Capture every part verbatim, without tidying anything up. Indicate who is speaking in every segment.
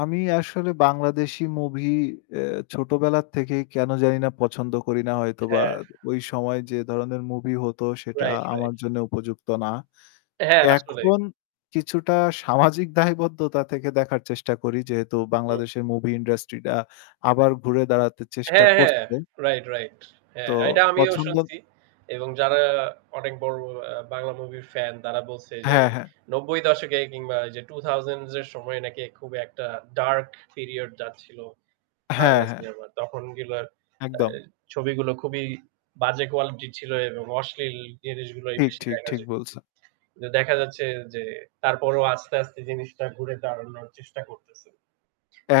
Speaker 1: আমি আসলে বাংলাদেশি মুভি অ্যা ছোটবেলা থেকেই কেন জানি না পছন্দ করি না হয়তো বা
Speaker 2: হ্যাঁ।
Speaker 1: ওই সময় যে ধরনের মুভি হতো সেটা
Speaker 2: রাইট, রাইট।
Speaker 1: আমার জন্য উপযুক্ত না।
Speaker 2: হ্যাঁ আসলেই।
Speaker 1: এখন কিছুটা সামাজিক দায়বদ্ধতা থেকে দেখার চেষ্টা করি। যেহেতু
Speaker 2: হু, হু।
Speaker 1: বাংলাদেশের মুভি ইন্ডাস্ট্রিটা আবার ঘুরে দাঁড়াতে চেষ্টা
Speaker 2: হ্যাঁ ,হ্যাঁ,
Speaker 1: করছে।
Speaker 2: Right, right.
Speaker 1: তো
Speaker 2: হ্যাঁ, এটা আমিও
Speaker 1: পছন্দ
Speaker 2: শুনছি। এবং যারা অনেক বড়, বড় আ বাংলা মুভির ফ্যান তারা বলছে যে
Speaker 1: হ্যাঁ, হ্যাঁ।
Speaker 2: নব্বই দশক এ কিংবা এইযে two thousand এর সময় নাকি খুব একটা ডার্ক পিরিয়ড যাচ্ছিল
Speaker 1: হ্যাঁ,
Speaker 2: বাংলা
Speaker 1: হ্যাঁ।
Speaker 2: সিনেমার। তখন গেলো আ
Speaker 1: একদম।
Speaker 2: ছবিগুলো খুবই বাজে কোয়ালিটি ছিল এবং অশ্লীল জিনিসগুলোই
Speaker 1: ঠিক,
Speaker 2: বেশি
Speaker 1: ঠিক
Speaker 2: দেখা
Speaker 1: ঠিক
Speaker 2: যেত।
Speaker 1: বলছেন।
Speaker 2: দেখা যাচ্ছে যে তারপরেও আস্তে, আস্তে জিনিসটা ঘুরে দাঁড়ানোর চেষ্টা করতেছে।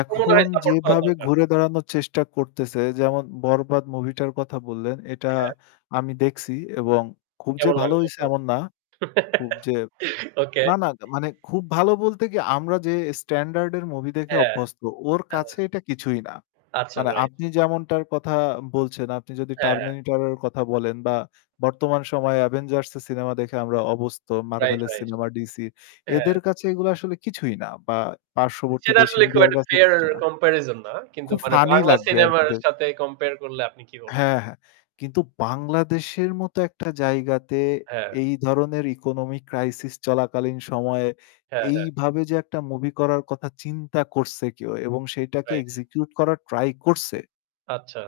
Speaker 2: আমার মনে হয় সাপোর্ট করা
Speaker 1: যেভাবে
Speaker 2: দরকার।
Speaker 1: ঘুরে দাঁড়ানোর চেষ্টা করতেছে যেমন 'বরবাদ' মুভিটার কথা বললেন এটা
Speaker 2: হ্যাঁ।
Speaker 1: আমি দেখছি এবং খুব যে
Speaker 2: কেমন
Speaker 1: ভালো
Speaker 2: লাগলো
Speaker 1: হইছে
Speaker 2: আপনার?
Speaker 1: এমন না। খুব যে
Speaker 2: ওকে।
Speaker 1: না, না মানে খুব ভালো বলতে কি আমরা যে স্ট্যান্ডার্ড এর মুভি দেখে
Speaker 2: হ্যাঁ,
Speaker 1: অভ্যস্ত ওর
Speaker 2: হ্যাঁ।
Speaker 1: কাছে এটা কিছুই না।
Speaker 2: আচ্ছা
Speaker 1: মানে
Speaker 2: রাইট।
Speaker 1: আপনি যেমনটার কথা বলছেন আপনি যদি
Speaker 2: হ্যাঁ, হ্যাঁ।
Speaker 1: 'Terminator' এর কথা বলেন বা বর্তমান সময়ে 'Avengers' এর সিনেমা দেখে আমরা অভস্থ
Speaker 2: রাইট,
Speaker 1: 'Marvel'-এর
Speaker 2: রাইট।
Speaker 1: সিনেমা, 'DC'
Speaker 2: হ্যাঁ।
Speaker 1: এদের কাছে এগুলো আসলে কিছুই না বা পার্শ্ববর্তী
Speaker 2: সেটা
Speaker 1: দেশ
Speaker 2: আসলে খুব
Speaker 1: ইন্ডিয়ার
Speaker 2: একটা
Speaker 1: কাছেও
Speaker 2: ফেয়ার
Speaker 1: কিছু না।
Speaker 2: কম্পারিজন না। কিন্তু
Speaker 1: খুব
Speaker 2: মানে
Speaker 1: ফানি
Speaker 2: বাংলা
Speaker 1: লাগবে আর কি
Speaker 2: সিনেমার
Speaker 1: দেক
Speaker 2: সাথে কম্পেয়ার করলে আপনি কি বলবেন?
Speaker 1: হ্যাঁ, হ্যাঁ। কিন্তু বাংলাদেশের মত একটা জায়গাতে
Speaker 2: হ্যাঁ।
Speaker 1: এই ধরনের economic crisis চলাকালীন সময়ে
Speaker 2: হ্যাঁ, হ্যাঁ।
Speaker 1: এইভাবে যে একটা মুভি করার কথা চিন্তা করছে কেউ এবং সেটাকে
Speaker 2: রাইট।
Speaker 1: এক্সিকিউট করার ট্রাই করছে
Speaker 2: আচ্ছা।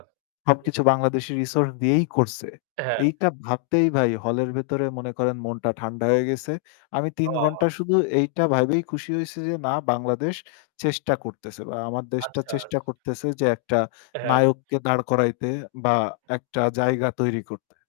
Speaker 2: হু, হু।
Speaker 1: সবকিছু বাংলাদেশি রিসোর্স দিয়েই করছে।
Speaker 2: হ্যাঁ।
Speaker 1: এইটা ভাবতেই ভাই হলের ভেতরে মনে করেন মনটা ঠান্ডা হয়ে গেছে। আমি তিন
Speaker 2: ওহ।
Speaker 1: ঘন্টা শুধু এইটা ভাইবেই খুশি হইছি যে না বাংলাদেশ চেষ্টা করতেছে বা আমার দেশটা
Speaker 2: আচ্ছা, আচ্ছা।
Speaker 1: চেষ্টা করতেছে যে একটা
Speaker 2: হ্যাঁ।
Speaker 1: নায়ককে দাঁড় করাইতে বা একটা জায়গা তৈরি করতে।